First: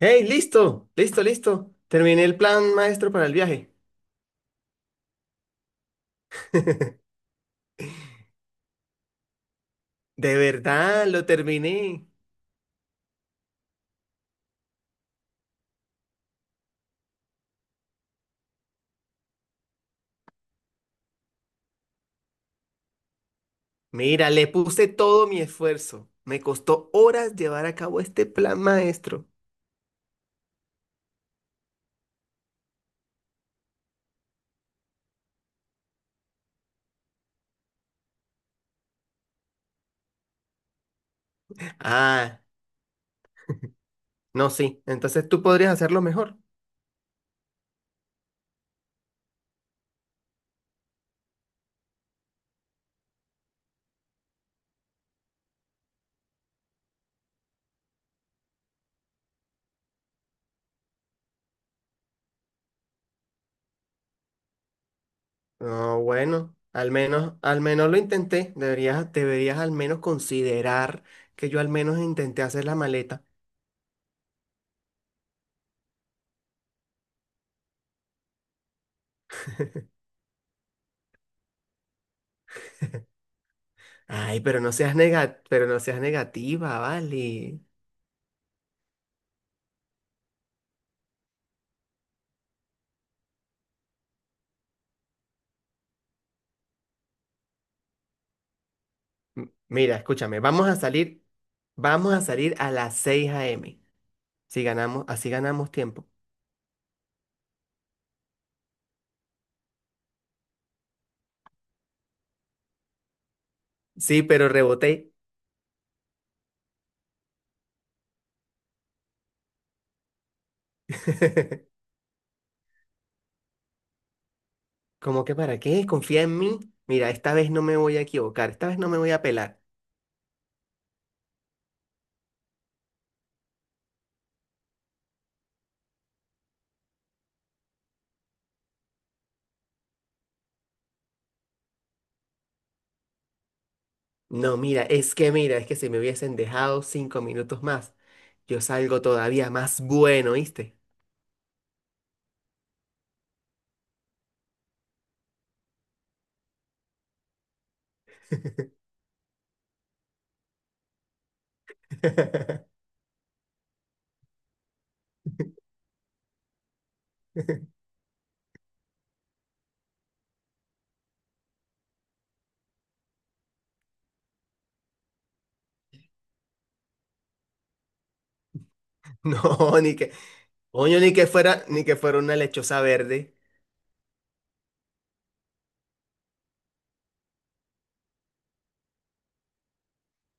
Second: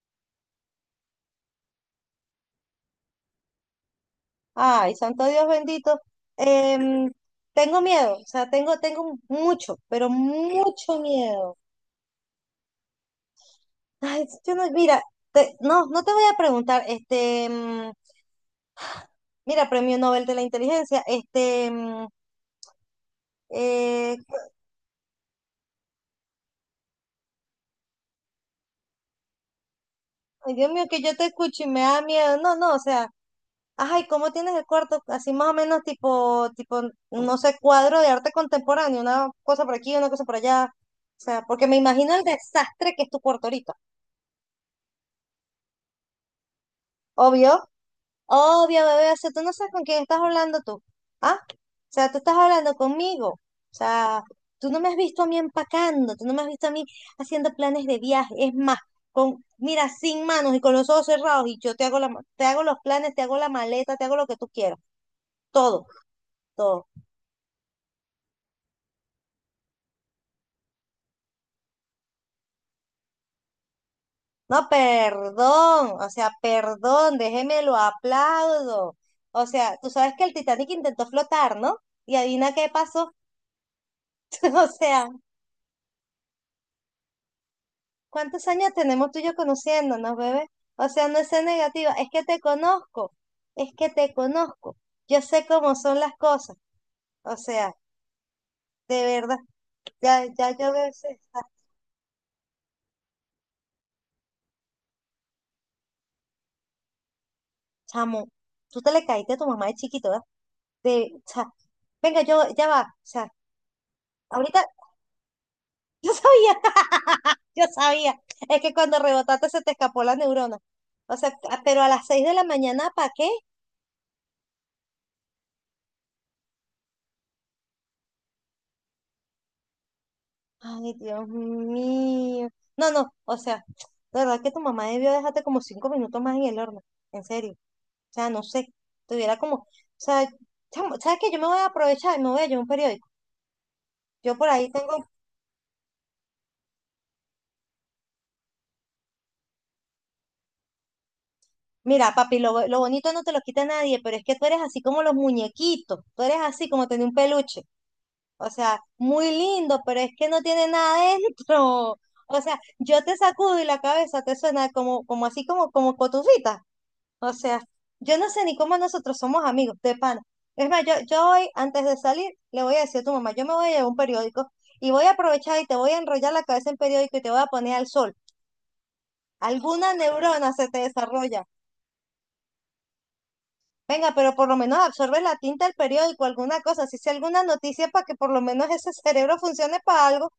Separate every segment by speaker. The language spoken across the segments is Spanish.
Speaker 1: Hey, listo, listo, listo. Terminé el plan maestro para el viaje.
Speaker 2: Ay, santo Dios bendito. Em, tengo miedo, o sea, tengo mucho, pero
Speaker 1: De
Speaker 2: mucho
Speaker 1: verdad, lo
Speaker 2: miedo.
Speaker 1: terminé.
Speaker 2: Ay, sí, yo no, mira, no, no te voy a preguntar, este, mira, premio Nobel de la inteligencia, este, eh,
Speaker 1: Mira, le puse todo mi esfuerzo. Me costó horas llevar a cabo este plan maestro.
Speaker 2: ay, Dios mío, que yo te escucho y me da miedo. No, no, o sea, ay, ¿cómo tienes el cuarto? Así más o menos tipo, tipo, no sé, cuadro de arte contemporáneo, una cosa por aquí, una cosa por allá. O sea, porque me imagino el
Speaker 1: Ah,
Speaker 2: desastre que es tu cuarto ahorita.
Speaker 1: no, sí. Entonces tú podrías hacerlo mejor.
Speaker 2: Obvio, obvio, bebé. O sea, tú no sabes con quién estás hablando tú. ¿Ah? O sea, tú estás hablando conmigo. O sea, tú no me has visto a mí empacando, tú no me has visto a mí haciendo planes de viaje. Es más, con, mira, sin manos y con los ojos cerrados, y yo te hago la, te hago los planes, te hago la maleta, te hago lo que tú quieras. Todo,
Speaker 1: No, bueno,
Speaker 2: todo.
Speaker 1: al menos lo intenté. Deberías al menos considerar que yo al menos intenté hacer la maleta.
Speaker 2: No, perdón. O sea, perdón, déjeme lo aplaudo. O sea, tú sabes que el Titanic intentó flotar, ¿no? Y adivina qué pasó.
Speaker 1: Ay,
Speaker 2: O sea.
Speaker 1: pero no seas negativa, vale.
Speaker 2: ¿Cuántos años tenemos tú y yo conociéndonos, bebé? O sea, no es ser negativa, es que te conozco, es que te conozco. Yo sé cómo son las cosas. O sea, de verdad,
Speaker 1: Mira,
Speaker 2: ya,
Speaker 1: escúchame,
Speaker 2: ya
Speaker 1: vamos
Speaker 2: yo
Speaker 1: a
Speaker 2: veo
Speaker 1: salir, vamos a salir a las 6 a. m. Si ganamos, así ganamos tiempo.
Speaker 2: chamo. Tú te le caíste a tu mamá de chiquito, ¿verdad? De, o sea, venga, yo, ya va. O sea,
Speaker 1: Sí, pero
Speaker 2: ahorita,
Speaker 1: reboté.
Speaker 2: yo sabía, yo sabía. Es que cuando rebotaste se te escapó la neurona. O sea, pero a las 6 de la mañana, ¿para qué?
Speaker 1: ¿Cómo que para qué? Confía en mí. Mira, esta vez no me voy a equivocar, esta vez no me voy a pelar.
Speaker 2: Ay, Dios mío. No, no, o sea, de verdad que tu mamá debió dejarte como 5 minutos más en el horno, en serio. O sea, no sé, tuviera como, o sea, chamo, ¿sabes qué? Yo me voy a aprovechar y me voy a llevar un periódico. Yo por
Speaker 1: No,
Speaker 2: ahí
Speaker 1: mira,
Speaker 2: tengo,
Speaker 1: es que si me hubiesen dejado 5 minutos más, yo salgo todavía más bueno, ¿viste?
Speaker 2: mira, papi, lo, lo bonito no te lo quita nadie, pero es que tú eres así como los muñequitos, tú eres así como tener un peluche. O sea, muy lindo, pero es que no tiene nada dentro. O sea, yo te sacudo y la cabeza te suena como así como cotufita. O sea, yo no sé ni cómo nosotros somos amigos, de pana. Es más, yo hoy, antes de salir, le voy a decir a tu mamá, yo me voy a llevar un periódico y voy a aprovechar y te voy a enrollar la cabeza en periódico y te voy a poner al sol.
Speaker 1: No, ni
Speaker 2: Alguna
Speaker 1: que,
Speaker 2: neurona se te
Speaker 1: coño, ni que
Speaker 2: desarrolla.
Speaker 1: fuera, ni que fuera una lechosa verde.
Speaker 2: Venga, pero por lo menos absorbe la tinta del periódico, alguna cosa, si sea alguna noticia para que por lo menos ese cerebro funcione para algo.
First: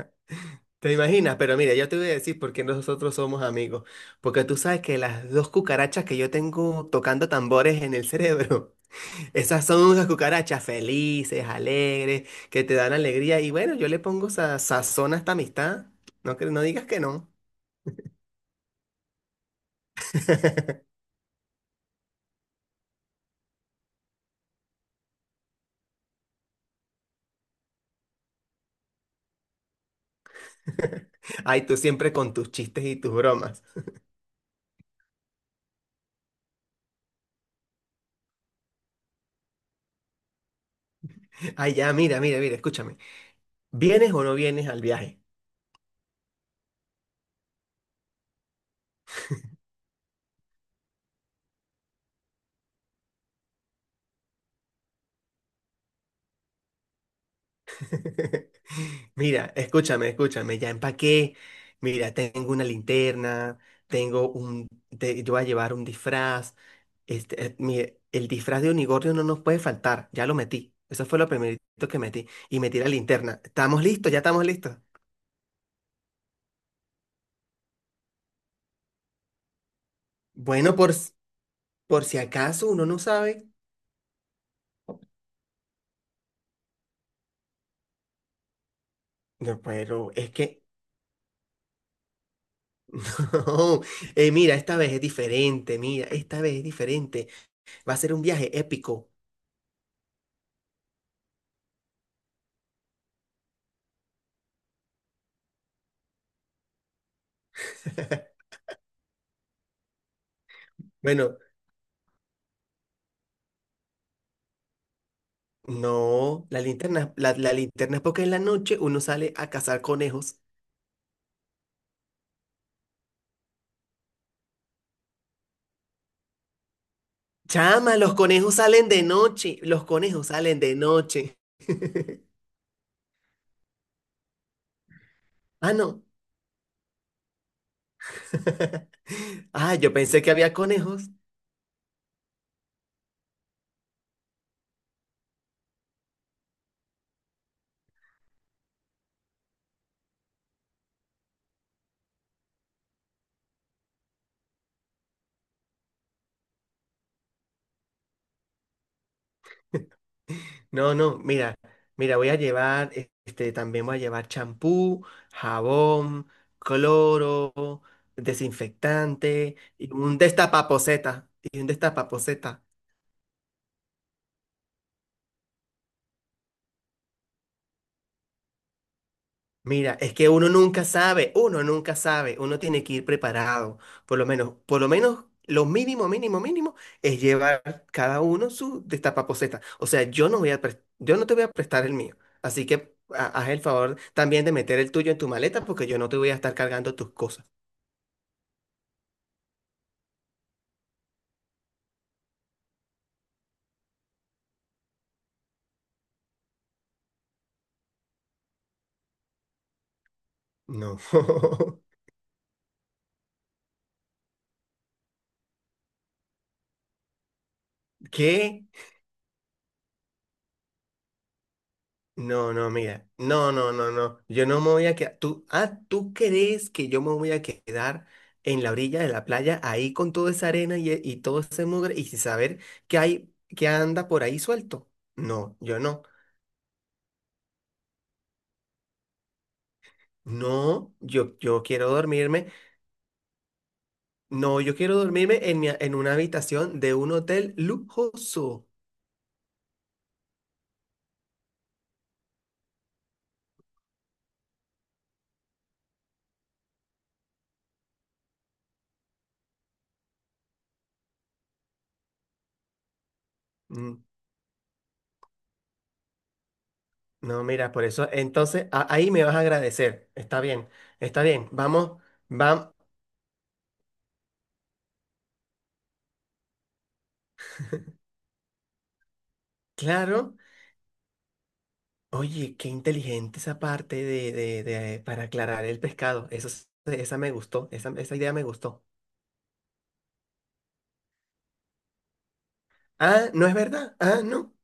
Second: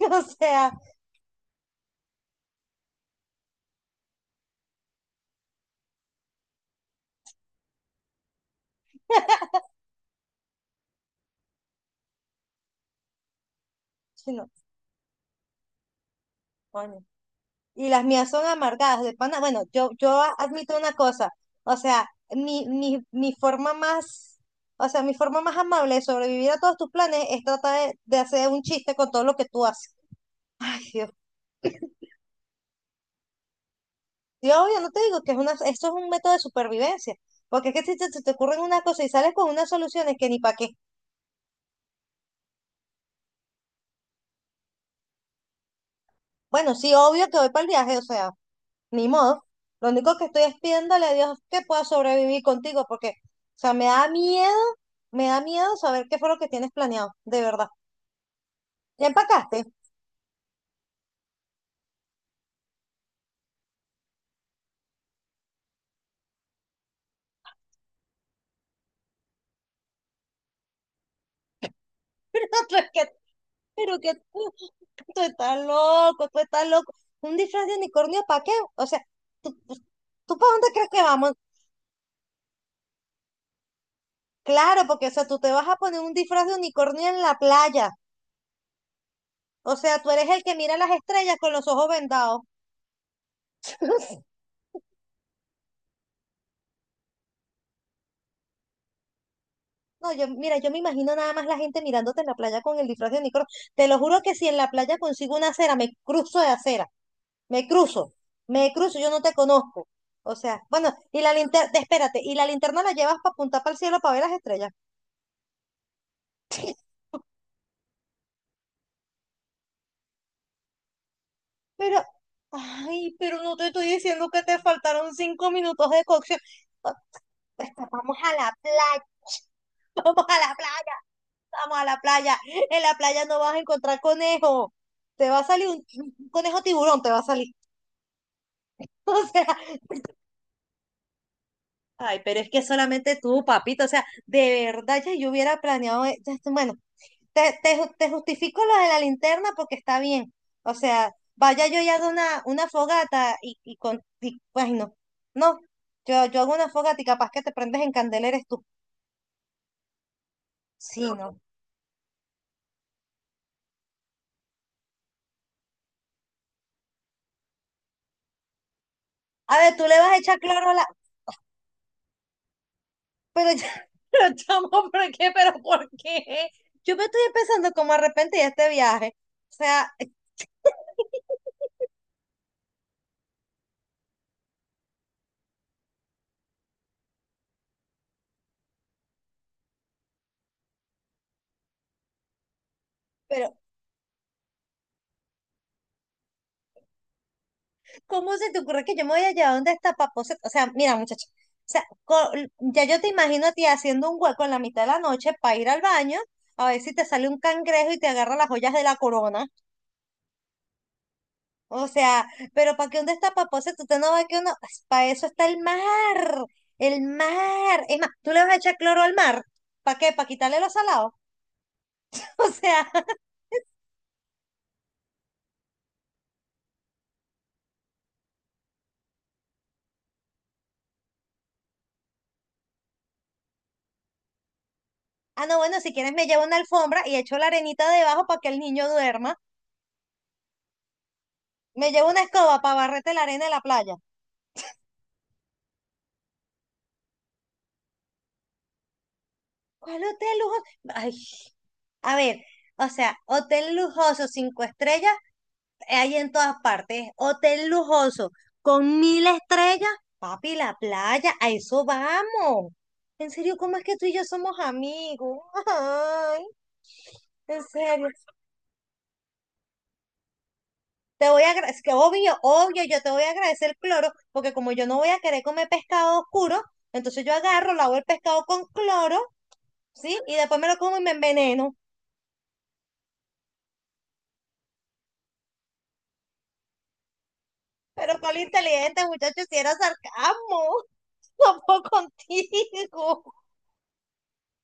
Speaker 2: O sea,
Speaker 1: ¿Te imaginas? Pero mira, yo te voy a decir por qué nosotros somos amigos. Porque tú sabes que las dos cucarachas que yo tengo tocando tambores en el cerebro, esas son unas cucarachas felices, alegres, que te dan alegría. Y bueno, yo le pongo
Speaker 2: sí, no,
Speaker 1: sazón a esta amistad. No, no digas que
Speaker 2: coño.
Speaker 1: no.
Speaker 2: Y las mías son amargadas, de pana. Bueno, yo admito una cosa, o sea, mi forma más, o sea, mi forma más amable de sobrevivir a todos tus planes es tratar de hacer un chiste con todo lo que tú haces. Ay, Dios.
Speaker 1: Ay, tú siempre con tus chistes y tus bromas.
Speaker 2: Yo no te digo que es una, esto es un método de supervivencia, porque es que si se te ocurren unas cosas y sales con unas soluciones que ni para qué.
Speaker 1: Ay, ya, mira, escúchame. ¿Vienes o no vienes al viaje?
Speaker 2: Bueno, sí, obvio que voy para el viaje, o sea. Ni modo. Lo único que estoy es pidiéndole a Dios que pueda sobrevivir contigo, porque, o sea, me da miedo saber qué fue lo que tienes planeado, de verdad. Ya
Speaker 1: Mira,
Speaker 2: empacaste.
Speaker 1: escúchame, ya empaqué. Mira, tengo una linterna, tengo un, yo voy a llevar un disfraz. Mire, el disfraz de unicornio no nos puede faltar, ya lo metí. Eso fue lo primerito que metí.
Speaker 2: Pero
Speaker 1: Y
Speaker 2: tú
Speaker 1: metí la
Speaker 2: es que,
Speaker 1: linterna. ¿Estamos
Speaker 2: pero
Speaker 1: listos?
Speaker 2: que
Speaker 1: ¿Ya estamos
Speaker 2: tú,
Speaker 1: listos?
Speaker 2: tú estás loco, tú estás loco. Un disfraz de unicornio, ¿para qué? O sea, ¿tú, tú para dónde
Speaker 1: Bueno,
Speaker 2: crees que vamos?
Speaker 1: por si acaso uno no sabe.
Speaker 2: Claro, porque, o sea, tú te vas a poner un disfraz de unicornio en la playa.
Speaker 1: No,
Speaker 2: O sea, tú
Speaker 1: pero
Speaker 2: eres
Speaker 1: es
Speaker 2: el que
Speaker 1: que.
Speaker 2: mira las estrellas con los ojos vendados.
Speaker 1: No. Mira, esta vez es diferente, mira, esta vez es diferente. Va a ser un viaje épico.
Speaker 2: No, yo, mira, yo me imagino nada más la gente mirándote en la playa con el disfraz de Nicolo. Te lo juro que si en la playa consigo una acera, me cruzo de acera, me cruzo, me cruzo, yo no te conozco. O sea, bueno, y la
Speaker 1: Bueno,
Speaker 2: linterna, espérate, y la linterna la llevas para apuntar para el cielo para ver las estrellas.
Speaker 1: no, la linterna, la linterna es porque en la noche uno sale a cazar conejos.
Speaker 2: Pero, ay, pero no te estoy diciendo que te faltaron 5 minutos de cocción. Ah, pues,
Speaker 1: Chama, los
Speaker 2: vamos a la
Speaker 1: conejos salen de
Speaker 2: playa,
Speaker 1: noche. Los
Speaker 2: vamos
Speaker 1: conejos
Speaker 2: a la
Speaker 1: salen de
Speaker 2: playa,
Speaker 1: noche.
Speaker 2: vamos a la playa. En la playa no vas a encontrar conejo. Te va a salir
Speaker 1: Ah, no.
Speaker 2: un, conejo tiburón, te va a salir. O sea,
Speaker 1: Ah, yo pensé que había conejos.
Speaker 2: ay, pero es que solamente tú, papito, o sea, de verdad ya yo hubiera planeado, ya bueno, te justifico lo de la linterna porque está bien, o sea, vaya yo y hago una fogata y con, y, ay, no, no, yo hago una fogata y capaz que te prendes en candela eres tú,
Speaker 1: No,
Speaker 2: sí,
Speaker 1: no,
Speaker 2: no.
Speaker 1: mira, voy a llevar, este, también voy a llevar champú, jabón, cloro, desinfectante
Speaker 2: A ver, tú
Speaker 1: y
Speaker 2: le vas a
Speaker 1: un
Speaker 2: echar cloro a la,
Speaker 1: destapaposeta. Y un destapaposeta.
Speaker 2: pero ya, pero chamo, ¿por qué? ¿Pero por qué? Yo me estoy empezando como a arrepentir de este viaje, o sea.
Speaker 1: Mira, es que uno nunca sabe, uno nunca sabe, uno tiene que ir preparado, por lo menos lo mínimo, mínimo, mínimo es llevar cada uno su destapaposeta. O sea, yo no te voy a prestar el mío, así que haz el favor también de meter el tuyo en tu maleta porque yo no te voy a estar cargando tus cosas.
Speaker 2: ¿Cómo se te ocurre que yo me voy a llevar donde está Papoceta? O sea, mira, muchacha. O sea, ya yo te imagino a ti haciendo un hueco en la mitad de la noche para ir al baño, a ver si te sale un cangrejo y te agarra las joyas de la corona.
Speaker 1: No.
Speaker 2: O sea, pero ¿para qué dónde está Papoceta? Usted no va que uno. Pues, para eso está el mar. El mar. Es más, tú le vas a
Speaker 1: ¿Qué?
Speaker 2: echar cloro al mar. ¿Para qué? ¿Para quitarle los salados? O
Speaker 1: No, no,
Speaker 2: sea,
Speaker 1: mira, no, no, no, no, yo no me voy a quedar, tú, ah, ¿tú crees que yo me voy a quedar en la orilla de la playa ahí con toda esa arena y todo ese mugre y sin saber que hay, que anda por ahí suelto?
Speaker 2: ah, no,
Speaker 1: No, yo
Speaker 2: bueno, si
Speaker 1: no,
Speaker 2: quieres me llevo una alfombra y echo la arenita debajo para que el niño duerma.
Speaker 1: no, yo quiero
Speaker 2: Me llevo una
Speaker 1: dormirme,
Speaker 2: escoba para barrete la arena de la playa.
Speaker 1: no, yo quiero dormirme en una habitación de un hotel lujoso.
Speaker 2: ¿Cuál hotel lujoso? Ay, a ver, o sea, hotel lujoso, 5 estrellas, hay en todas partes. Hotel lujoso, con mil estrellas, papi, la playa, a eso vamos. En serio, ¿cómo es que
Speaker 1: Mm,
Speaker 2: tú y yo somos amigos? Ay,
Speaker 1: No,
Speaker 2: en
Speaker 1: mira, por
Speaker 2: serio.
Speaker 1: eso, entonces ahí me vas a agradecer, está
Speaker 2: Te voy
Speaker 1: bien,
Speaker 2: a agradecer, que
Speaker 1: vamos,
Speaker 2: obvio,
Speaker 1: vamos.
Speaker 2: obvio, yo te voy a agradecer el cloro, porque como yo no voy a querer comer pescado oscuro, entonces yo agarro, lavo el pescado con cloro, ¿sí?
Speaker 1: Claro.
Speaker 2: Y después me lo como y me enveneno.
Speaker 1: Oye, qué inteligente esa parte para aclarar el pescado. Eso, esa me gustó, esa,
Speaker 2: Pero
Speaker 1: esa idea
Speaker 2: cuál
Speaker 1: me gustó.
Speaker 2: inteligente, muchacho, si era sarcasmo. Tampoco contigo.
Speaker 1: Ah, ¿no es verdad? Ah, no.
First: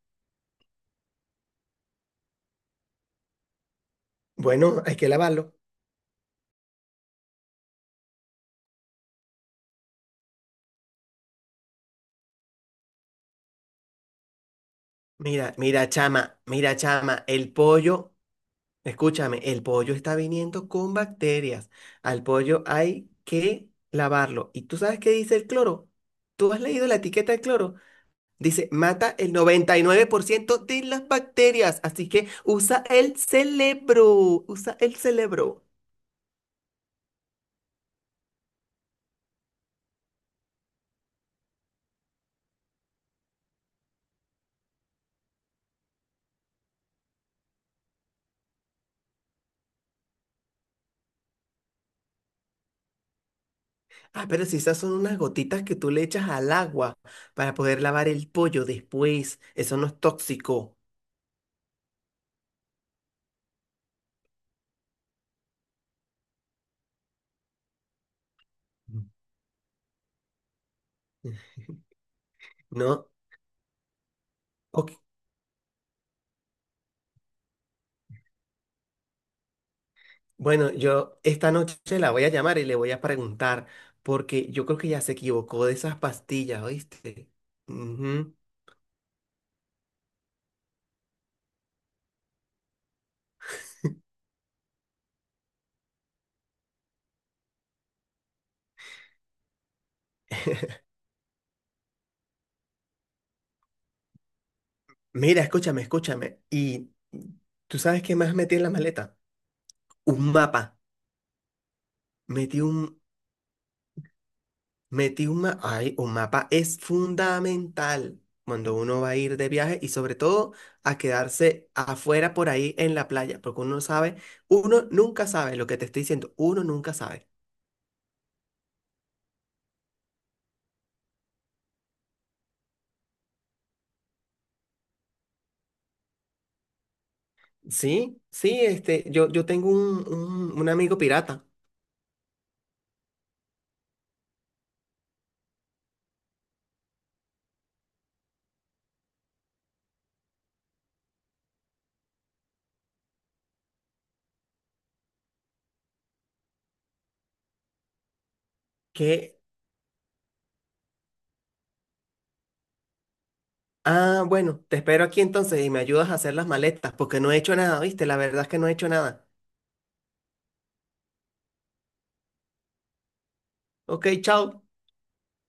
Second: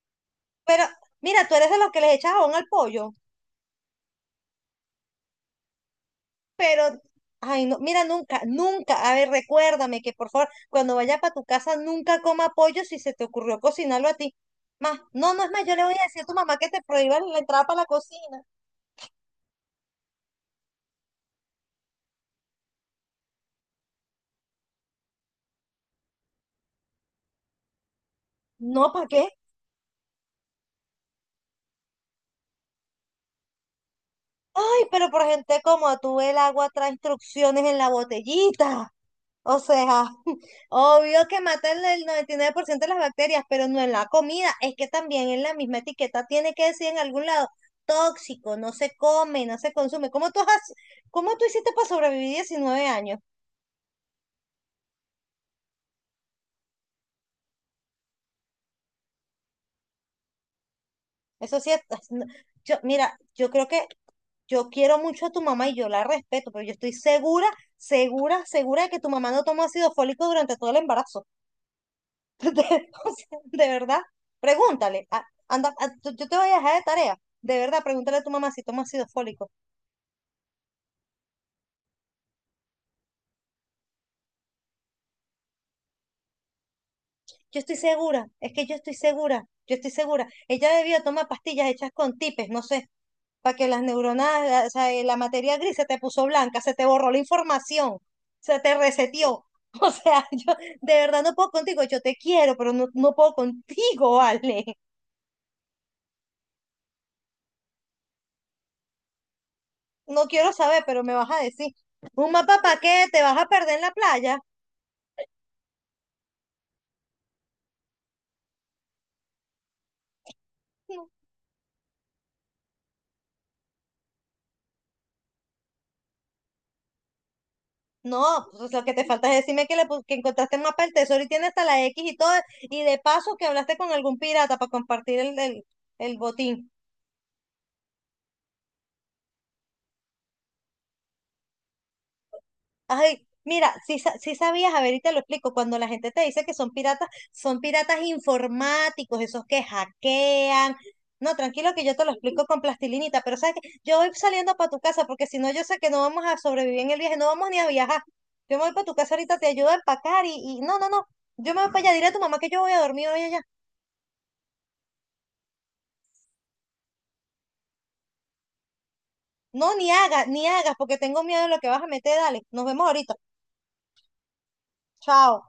Speaker 2: Pero mira, tú eres de los que les echas jabón al pollo,
Speaker 1: Bueno, hay que lavarlo.
Speaker 2: pero, ay, no, mira, nunca, nunca, a ver, recuérdame que por favor, cuando vaya para tu casa, nunca coma pollo si se te ocurrió cocinarlo a ti. Más, no, no es
Speaker 1: Mira,
Speaker 2: más, yo le
Speaker 1: mira,
Speaker 2: voy a decir a tu
Speaker 1: chama,
Speaker 2: mamá que
Speaker 1: mira,
Speaker 2: te prohíba
Speaker 1: chama,
Speaker 2: la
Speaker 1: el
Speaker 2: entrada para la
Speaker 1: pollo,
Speaker 2: cocina.
Speaker 1: escúchame, el pollo está viniendo con bacterias. Al pollo hay que lavarlo. ¿Y tú sabes qué dice el cloro? ¿Tú has leído la etiqueta del cloro? Dice,
Speaker 2: No, ¿para
Speaker 1: mata
Speaker 2: qué?
Speaker 1: el 99% de las bacterias, así que usa el cerebro, usa
Speaker 2: Ay,
Speaker 1: el
Speaker 2: pero por gente
Speaker 1: cerebro.
Speaker 2: como tú, el agua trae instrucciones en la botellita. O sea, obvio que matan el 99% de las bacterias, pero no en la comida. Es que también en la misma etiqueta tiene que decir en algún lado, tóxico, no se come, no se consume. ¿Cómo tú has, cómo tú hiciste para sobrevivir 19 años?
Speaker 1: Ah, pero si esas son unas gotitas que tú le echas al agua para poder lavar el pollo después, eso no es tóxico.
Speaker 2: Eso sí, yo, mira, yo creo que yo quiero mucho a tu mamá y yo la respeto, pero yo estoy segura, segura, segura de que
Speaker 1: Mm.
Speaker 2: tu mamá no tomó ácido fólico durante todo el embarazo. De,
Speaker 1: ¿No?
Speaker 2: o sea, de verdad,
Speaker 1: Ok.
Speaker 2: pregúntale. Anda, yo te voy a dejar de tarea. De verdad, pregúntale a tu mamá si toma ácido fólico.
Speaker 1: Bueno, yo esta noche la voy a llamar y le voy a preguntar, porque yo creo que ya se equivocó de esas pastillas, ¿oíste?
Speaker 2: Yo estoy segura,
Speaker 1: Ujú.
Speaker 2: es que yo estoy segura, yo estoy segura. Ella debió tomar pastillas hechas con tipes, no sé, para que las neuronas, o sea, la materia gris se te puso blanca, se te borró la información, se te reseteó. O sea, yo de verdad no puedo contigo, yo te quiero, pero no, no puedo contigo. Vale.
Speaker 1: Mira, escúchame. ¿Y tú sabes qué más metí en la maleta?
Speaker 2: No
Speaker 1: Un
Speaker 2: quiero
Speaker 1: mapa.
Speaker 2: saber, pero me vas a decir, ¿un mapa
Speaker 1: Metí un,
Speaker 2: para qué? ¿Te vas a perder en la playa?
Speaker 1: Metí un mapa. Ay, un mapa es fundamental cuando uno va a ir de viaje y sobre todo a
Speaker 2: No,
Speaker 1: quedarse afuera por ahí en la playa, porque uno sabe, uno nunca sabe lo que te estoy diciendo, uno nunca sabe.
Speaker 2: no, pues lo que te falta es decirme que, que encontraste el mapa del tesoro y tiene hasta la X y todo, y de paso que hablaste con algún pirata para compartir el botín.
Speaker 1: Sí, sí, yo tengo un amigo pirata
Speaker 2: Ay, mira, si sabías, a ver, y te lo explico, cuando la gente te dice que son piratas informáticos, esos que hackean. No, tranquilo que yo te lo explico con plastilinita, pero sabes que yo voy saliendo para tu casa porque si no yo sé que no vamos a sobrevivir en el viaje, no vamos ni a viajar. Yo me voy para tu casa ahorita,
Speaker 1: que,
Speaker 2: te ayudo a empacar y no, no, no, yo me voy para allá, dile a tu mamá que yo voy a dormir hoy allá.
Speaker 1: bueno, te espero aquí entonces y me ayudas a hacer las maletas, porque no he hecho nada, ¿viste? La verdad es que no he hecho nada.
Speaker 2: No, ni hagas, ni hagas, porque tengo miedo de lo que vas a meter. Dale, nos vemos ahorita.
Speaker 1: Ok, chao.
Speaker 2: Chao.